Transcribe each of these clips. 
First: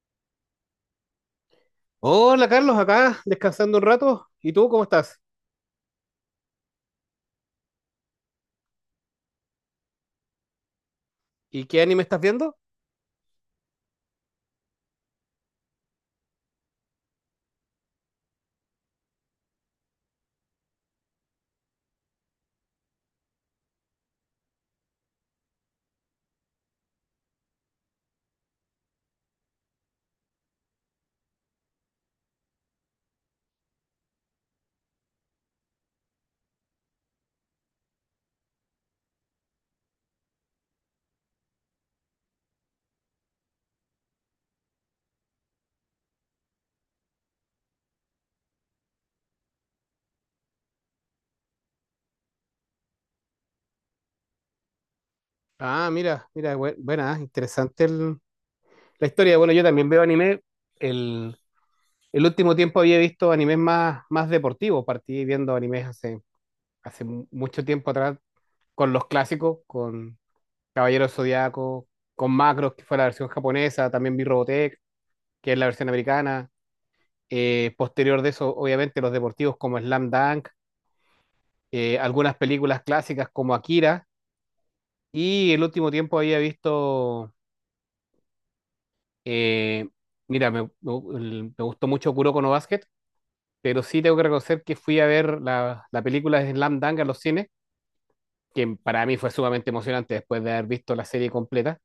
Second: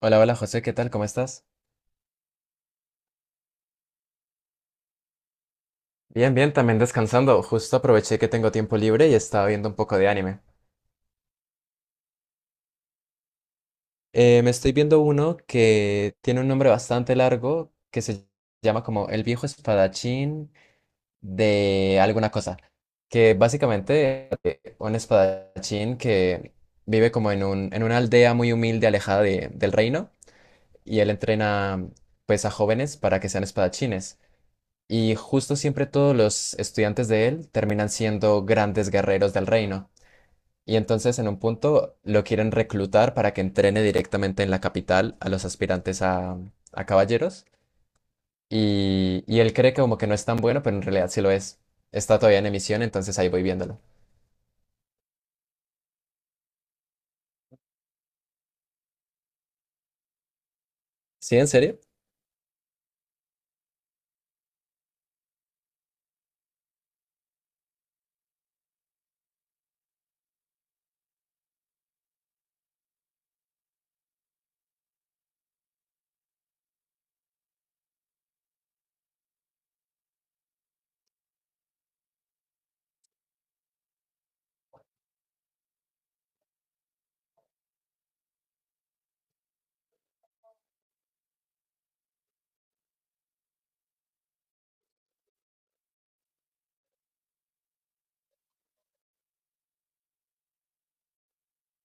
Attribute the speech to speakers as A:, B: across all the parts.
A: Hola, hola José, ¿qué tal? ¿Cómo estás?
B: Hola Carlos, acá descansando un rato. ¿Y tú cómo estás?
A: Bien, bien, también descansando. Justo aproveché que tengo tiempo libre y estaba viendo un poco de anime.
B: ¿Y qué anime estás viendo?
A: Me estoy viendo uno que tiene un nombre bastante largo que se llama como El viejo espadachín de alguna cosa, que básicamente un espadachín que vive como en en una aldea muy humilde alejada del reino y él entrena pues a jóvenes para que sean espadachines. Y justo siempre todos los estudiantes de él terminan siendo grandes guerreros del reino. Y entonces en un punto lo quieren reclutar para que entrene directamente en la capital a los aspirantes a caballeros. Y él cree que como que no es tan bueno, pero en realidad sí lo es. Está todavía en emisión, entonces ahí voy viéndolo.
B: Ah, mira, mira, buena, interesante la historia. Bueno, yo también veo anime.
A: ¿Sí,
B: El,
A: en serio?
B: el último tiempo había visto animes más deportivos. Partí viendo animes hace mucho tiempo atrás con los clásicos, con Caballero Zodiaco, con Macros, que fue la versión japonesa. También vi Robotech, que es la versión americana. Posterior de eso, obviamente, los deportivos como Slam Dunk, algunas películas clásicas como Akira. Y el último tiempo había visto, eh, mira, me- el- me gustó mucho Kuroko no Basket, pero sí tengo que reconocer que fui a ver la película de Slam Dunk en los cines, que para mí fue sumamente emocionante después de haber visto la serie completa,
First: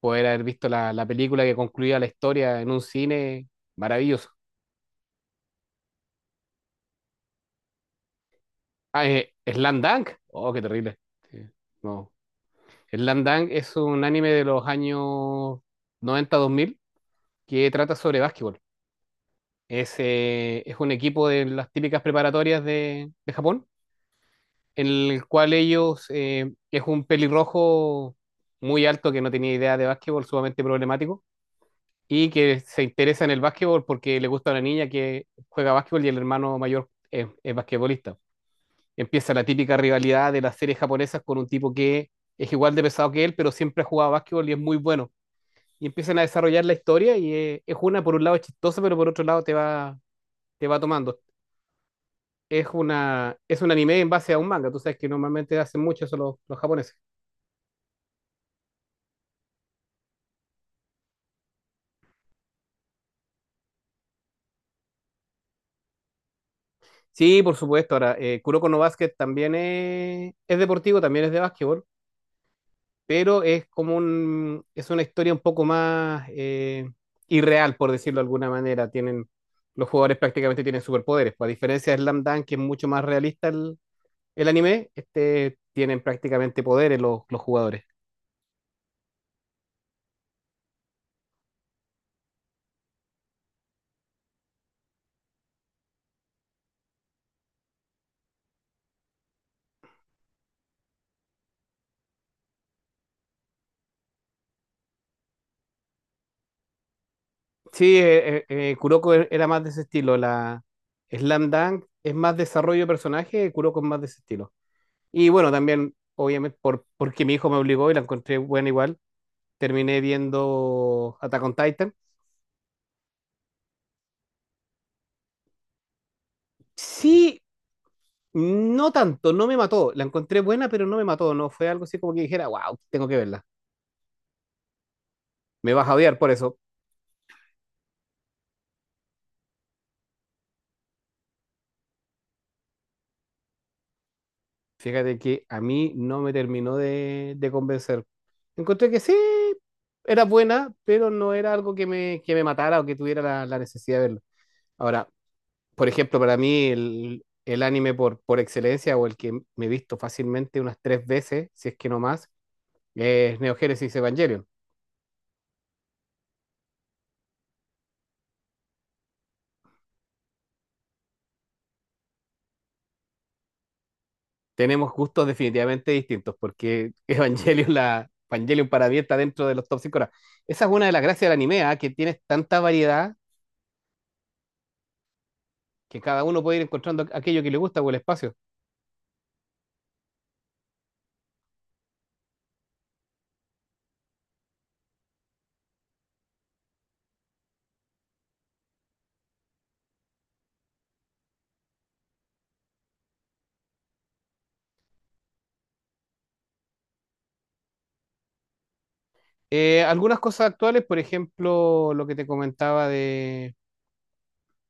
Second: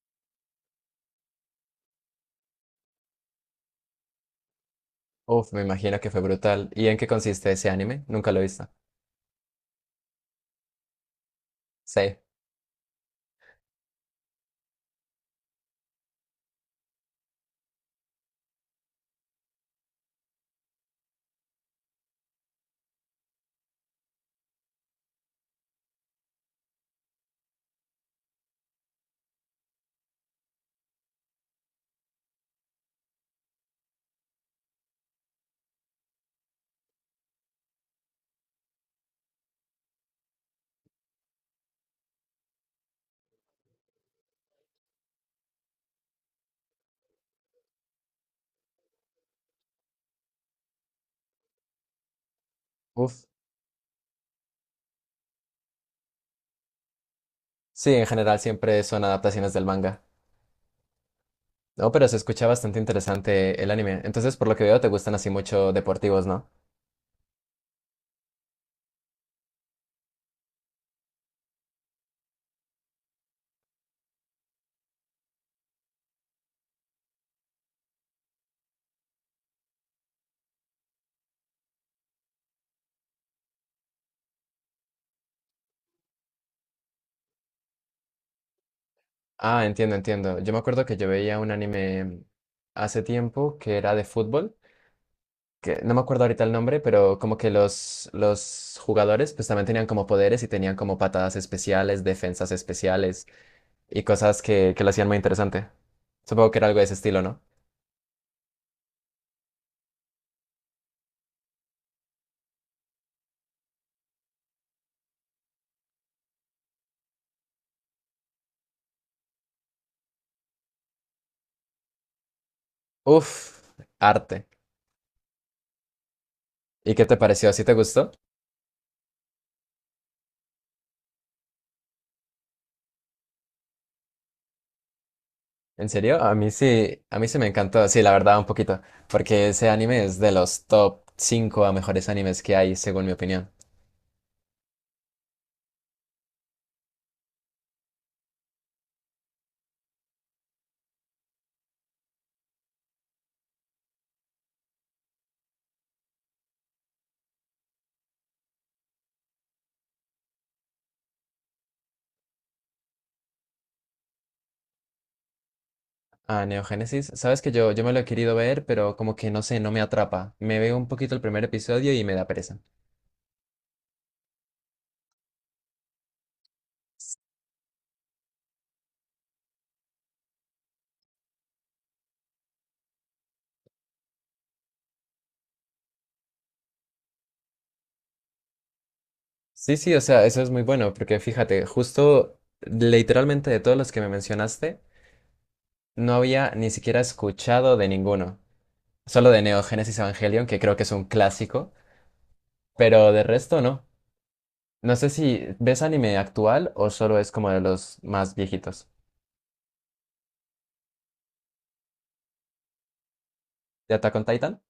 B: poder haber visto la película que concluía la historia en un cine maravilloso.
A: Uf, me imagino que fue brutal. ¿Y en qué consiste ese anime? Nunca lo he visto.
B: Slam Dunk, oh, qué terrible. Sí. No.
A: Sí.
B: Slam Dunk es un anime de los años noventa dos mil que trata sobre básquetbol. Es un equipo de las típicas preparatorias de Japón, en el cual ellos, es un pelirrojo muy alto que no tenía idea de básquetbol, sumamente problemático, y que se interesa en el básquetbol porque le gusta a una niña que juega básquetbol y el hermano mayor es basquetbolista. Empieza la típica rivalidad de las series japonesas con un tipo que es igual de pesado que él, pero siempre ha jugado básquetbol y es muy bueno. Y empiezan a desarrollar la historia y es una, por un lado, es chistosa, pero por otro lado te va tomando.
A: Uf.
B: Es un anime en base a un manga. Tú sabes que normalmente hacen mucho eso los japoneses.
A: Sí, en general siempre son adaptaciones del manga. No, pero se escucha bastante interesante el anime. Entonces, por lo que veo, te gustan así mucho deportivos, ¿no?
B: Sí, por supuesto. Ahora, Kuroko no Basket también es deportivo, también es de básquetbol, pero es como es una historia un poco más irreal, por decirlo de alguna manera. Tienen, los jugadores prácticamente tienen superpoderes. Pues, a diferencia de Slam Dunk, que es mucho más realista el anime, este tienen prácticamente poderes los jugadores.
A: Ah, entiendo, entiendo. Yo me acuerdo que yo veía un anime hace tiempo que era de fútbol, que no me acuerdo ahorita el nombre, pero como que los jugadores pues también tenían como poderes y tenían como patadas especiales, defensas especiales y cosas que lo hacían muy interesante. Supongo que era algo de ese estilo, ¿no?
B: Sí, Kuroko era más de ese estilo. La Slam Dunk es más desarrollo de personaje, Kuroko es más de ese estilo. Y bueno, también, obviamente, porque mi hijo me obligó y la encontré buena igual, terminé viendo Attack on Titan.
A: Uf, arte. ¿Y qué te
B: Sí,
A: pareció? ¿Sí te gustó?
B: no tanto, no me mató. La encontré buena, pero no me mató. No fue algo así como que dijera, wow, tengo que verla. Me vas
A: ¿En
B: a odiar
A: serio?
B: por eso.
A: A mí sí me encantó, sí, la verdad, un poquito, porque ese anime es de los top 5 a mejores animes que hay, según mi opinión.
B: Fíjate que a mí no me terminó de convencer. Encontré que sí, era buena, pero no era algo que que me matara o que tuviera la necesidad de verlo. Ahora, por ejemplo, para mí el anime por excelencia o el que me he visto fácilmente unas tres veces, si es que no más, es Neo Genesis Evangelion.
A: Ah, Neogénesis, sabes que yo me lo he querido ver, pero como que no sé, no me atrapa. Me veo un poquito el primer episodio y me da pereza.
B: Tenemos gustos definitivamente distintos porque Evangelion para mí está dentro de los top 5. Esa es una de las gracias del anime, ¿ah? Que tienes tanta variedad que cada uno puede ir encontrando aquello que le gusta o el espacio.
A: Sí, sí, o sea, eso es muy bueno, porque fíjate, justo literalmente de todos los que me mencionaste, no había ni siquiera escuchado de ninguno. Solo de Neogénesis Evangelion, que creo que es un clásico, pero de resto no. No sé si ves anime actual o solo es como de los más viejitos.
B: Algunas cosas actuales, por ejemplo, lo que te comentaba de...
A: ¿De Attack on Titan?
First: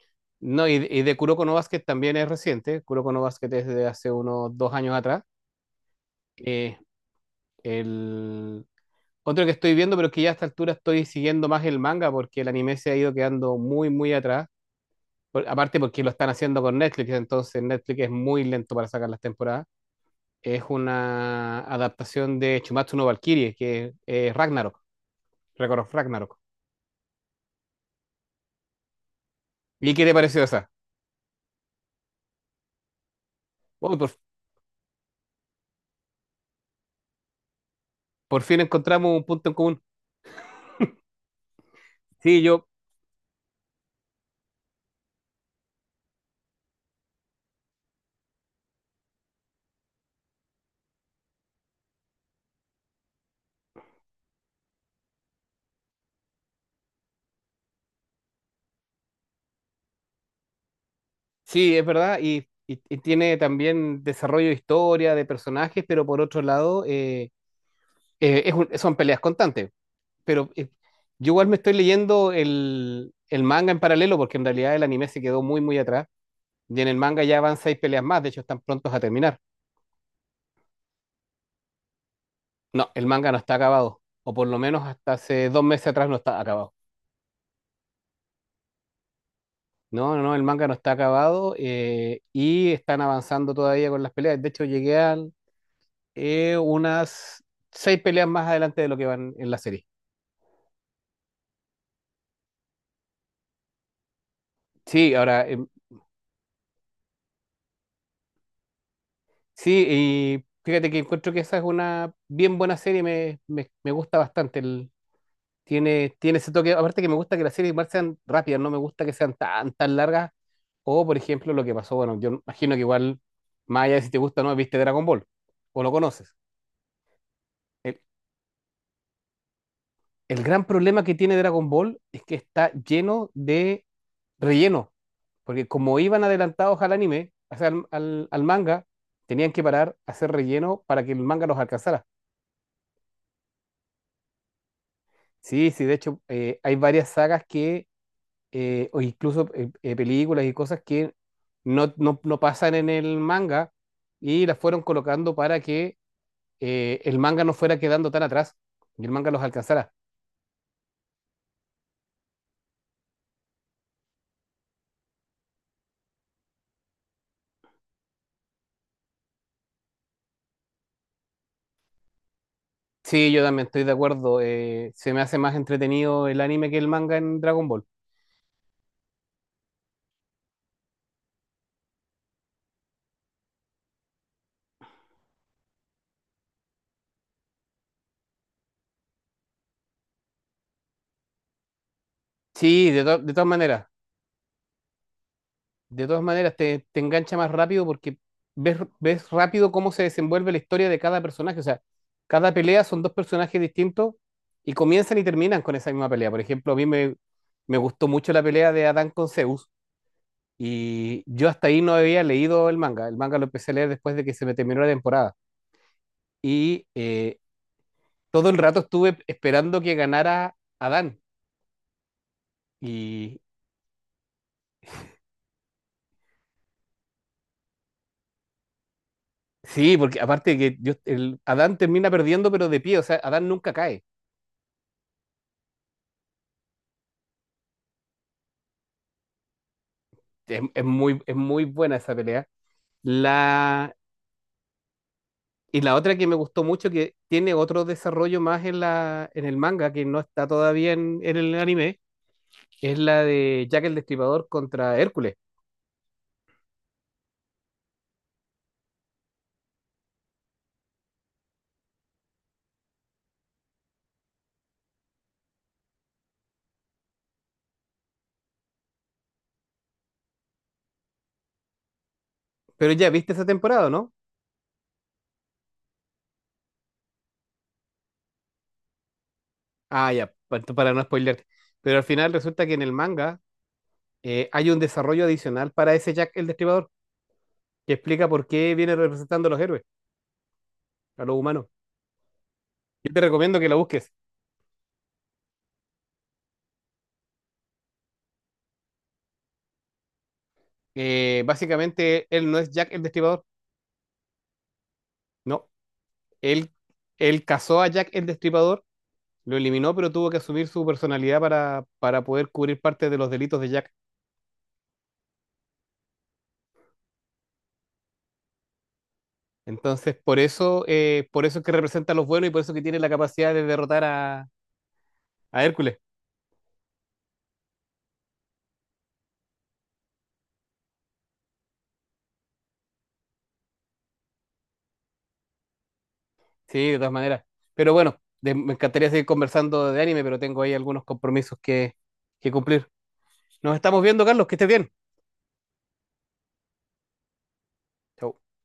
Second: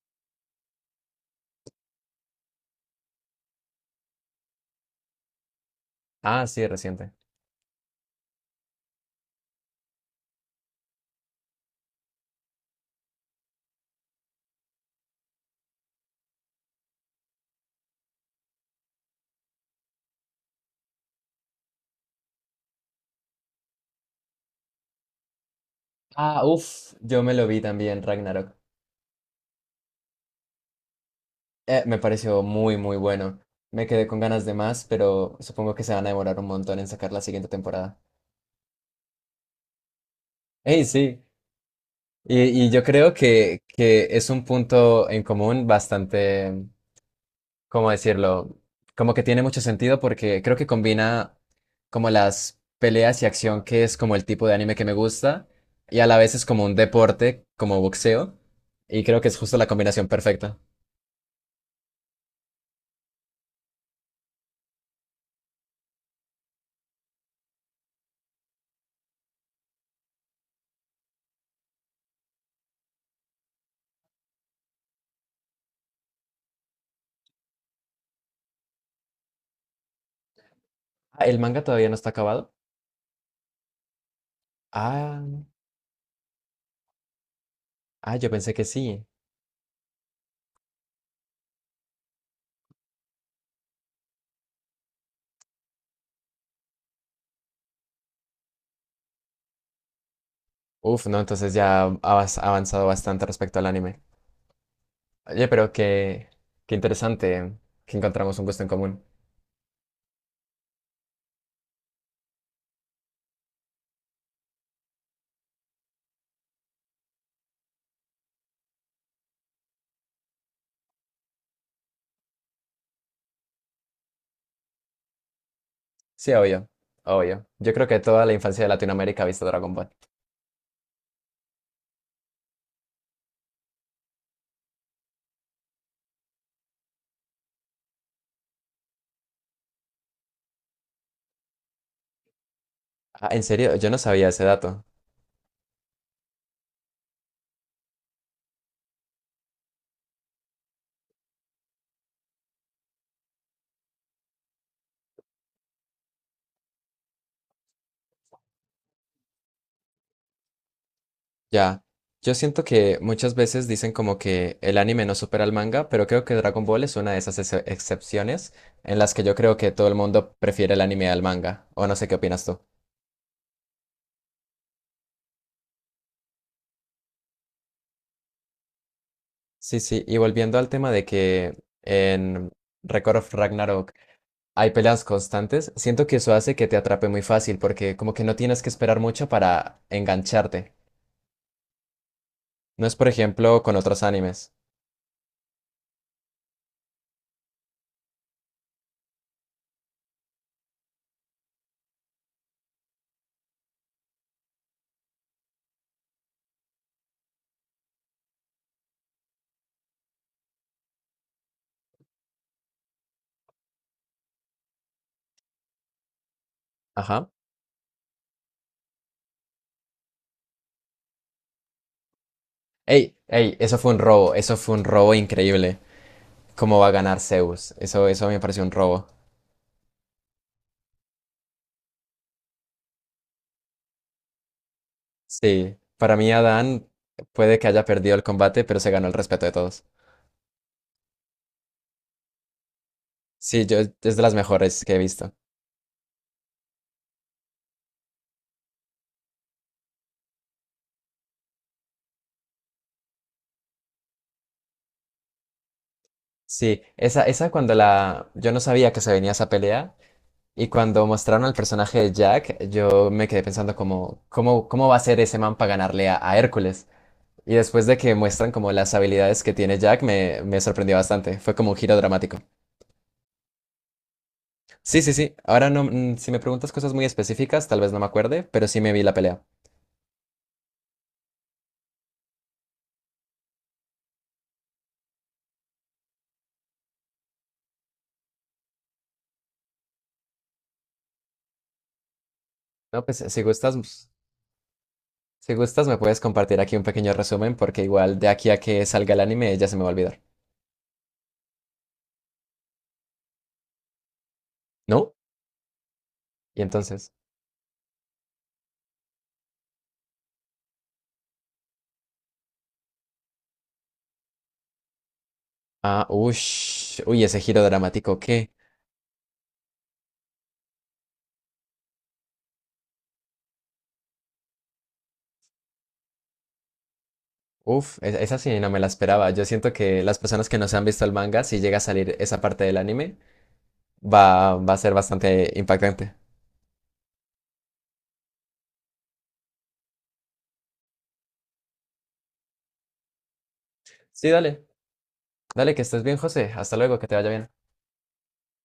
B: No, y de Kuroko no Basket también es reciente. Kuroko no Basket es de hace unos 2 años atrás.
A: Ah, sí,
B: Eh,
A: reciente.
B: el... Otro que estoy viendo, pero que ya a esta altura estoy siguiendo más el manga porque el anime se ha ido quedando muy atrás. Aparte porque lo están haciendo con Netflix, entonces Netflix es muy lento para sacar las temporadas. Es una adaptación de Chumatsu no Valkyrie, que es Ragnarok, Record of Ragnarok.
A: Ah, uff, yo me lo vi también, Ragnarok.
B: ¿Y qué te pareció esa?
A: Me pareció muy, muy bueno. Me
B: Oh,
A: quedé con ganas de más, pero supongo que se van a demorar un montón en sacar la siguiente temporada.
B: por fin encontramos un punto en común.
A: ¡Ey, sí!
B: Sí,
A: Y,
B: yo,
A: y yo creo que es un punto en común bastante. ¿Cómo decirlo? Como que tiene mucho sentido porque creo que combina como las peleas y acción, que es como el tipo de anime que me gusta, y a la vez es como un deporte, como boxeo, y creo que es justo la combinación perfecta.
B: sí, es verdad, y tiene también desarrollo de historia, de personajes, pero por otro lado, es son peleas constantes. Pero yo igual me estoy leyendo el manga en paralelo, porque en realidad el anime se quedó muy atrás, y en el manga ya van 6 peleas más, de hecho están prontos a terminar.
A: Ah, ¿el manga todavía no está acabado?
B: No, el manga no está acabado, o por lo menos hasta
A: Ah,
B: hace 2 meses atrás no está acabado.
A: ah, yo pensé que sí.
B: No, el manga no está acabado y están avanzando todavía con las peleas. De hecho, llegué a unas 6 peleas más adelante de lo que van en la serie.
A: Uf, no, entonces ya has avanzado bastante respecto al anime.
B: Sí, ahora,
A: Oye, qué interesante que encontramos un gusto en común.
B: sí, y fíjate que encuentro que esa es una bien buena serie, me gusta bastante. Tiene, tiene ese toque, aparte que me gusta que las series igual sean rápidas, no me gusta que sean tan largas. O, por ejemplo, lo que pasó, bueno, yo imagino que igual, más allá de si te gusta o no, viste Dragon Ball o lo
A: Sí,
B: conoces.
A: obvio, obvio. Yo creo
B: El-
A: que toda la infancia de Latinoamérica ha visto Dragon Ball.
B: El gran problema que tiene Dragon Ball es que está lleno de relleno, porque como iban adelantados al anime, o sea, al manga, tenían que parar, a hacer relleno para que el manga los alcanzara.
A: Ah, en serio, yo no sabía ese dato.
B: Sí, sí, de hecho, hay varias sagas que, o incluso películas y cosas que no pasan en el manga y las fueron colocando para que el manga no fuera quedando tan atrás y el manga los alcanzara.
A: Ya. Yo siento que muchas veces dicen como que el anime no supera al manga, pero creo que Dragon Ball es una de esas excepciones en las que yo creo que todo el mundo prefiere el anime al manga. O no sé qué opinas tú.
B: Sí, yo también estoy de acuerdo. Se me hace más entretenido el anime que el manga en Dragon Ball.
A: Sí, sí, y volviendo al tema de que en Record of Ragnarok hay peleas constantes, siento que eso hace que te atrape muy fácil porque como que no tienes que esperar mucho para engancharte. No
B: Sí,
A: es, por
B: de todas
A: ejemplo, con
B: maneras.
A: otros animes.
B: De todas maneras, te engancha más rápido porque ves rápido cómo se desenvuelve la historia de cada personaje. O sea, cada pelea son dos personajes distintos y comienzan y terminan con esa misma pelea. Por ejemplo, me gustó mucho la pelea de Adán con Zeus y yo hasta ahí no había leído el manga. El manga lo empecé a leer después de que se me terminó la temporada. Y
A: Ajá.
B: todo el rato estuve esperando que ganara Adán.
A: Ey,
B: Y
A: ey, eso fue un robo, eso fue un robo increíble. ¿Cómo va a ganar Zeus? Eso me pareció un robo.
B: sí, porque aparte que Adán termina perdiendo, pero de pie, o sea, Adán nunca cae.
A: Sí, para mí Adán puede que haya perdido el combate, pero se ganó el respeto de todos.
B: Es es muy buena esa pelea.
A: Sí, yo, es
B: La,
A: de las mejores que he visto.
B: y la otra que me gustó mucho, que tiene otro desarrollo más en el manga, que no está todavía en el anime, es la de Jack el Destripador contra Hércules.
A: Sí, esa cuando la... Yo no sabía que se venía esa pelea y cuando mostraron al personaje de Jack, yo me quedé pensando como, ¿cómo, cómo va a ser ese man para ganarle a Hércules? Y después de que muestran como las habilidades que tiene Jack, me sorprendió bastante. Fue como un giro dramático.
B: Pero ya viste esa temporada, ¿no?
A: Sí, sí, sí. Ahora no, si me preguntas cosas muy específicas, tal vez no me acuerde, pero sí me vi la pelea.
B: Ah, ya, para no spoilearte. Pero al final resulta que en el manga hay un desarrollo adicional para ese Jack el Destripador, que explica por qué viene representando a los héroes, a los humanos.
A: No,
B: Yo te recomiendo que la
A: pues,
B: busques.
A: si gustas me puedes compartir aquí un pequeño resumen porque igual de aquí a que salga el anime ya se me va a olvidar.
B: Básicamente, él no es Jack el Destripador.
A: ¿No?
B: No,
A: Y
B: él,
A: entonces,
B: él casó a Jack el Destripador, lo eliminó, pero tuvo que asumir su personalidad para poder cubrir parte de los delitos de Jack.
A: ah, ush, uy, ese giro dramático, ¿qué?
B: Entonces, por eso es que representa a los buenos y por eso que tiene la capacidad de derrotar a Hércules.
A: Uf, esa sí no me la esperaba. Yo siento que las personas que no se han visto el manga, si llega a salir esa parte del anime, va a ser bastante impactante.
B: Sí, de todas maneras. Pero bueno, me encantaría seguir conversando de anime, pero tengo ahí algunos compromisos que cumplir. Nos estamos viendo,
A: Sí,
B: Carlos, que
A: dale,
B: estés bien.
A: dale, que estés bien, José. Hasta luego, que te vaya bien.
B: Chau.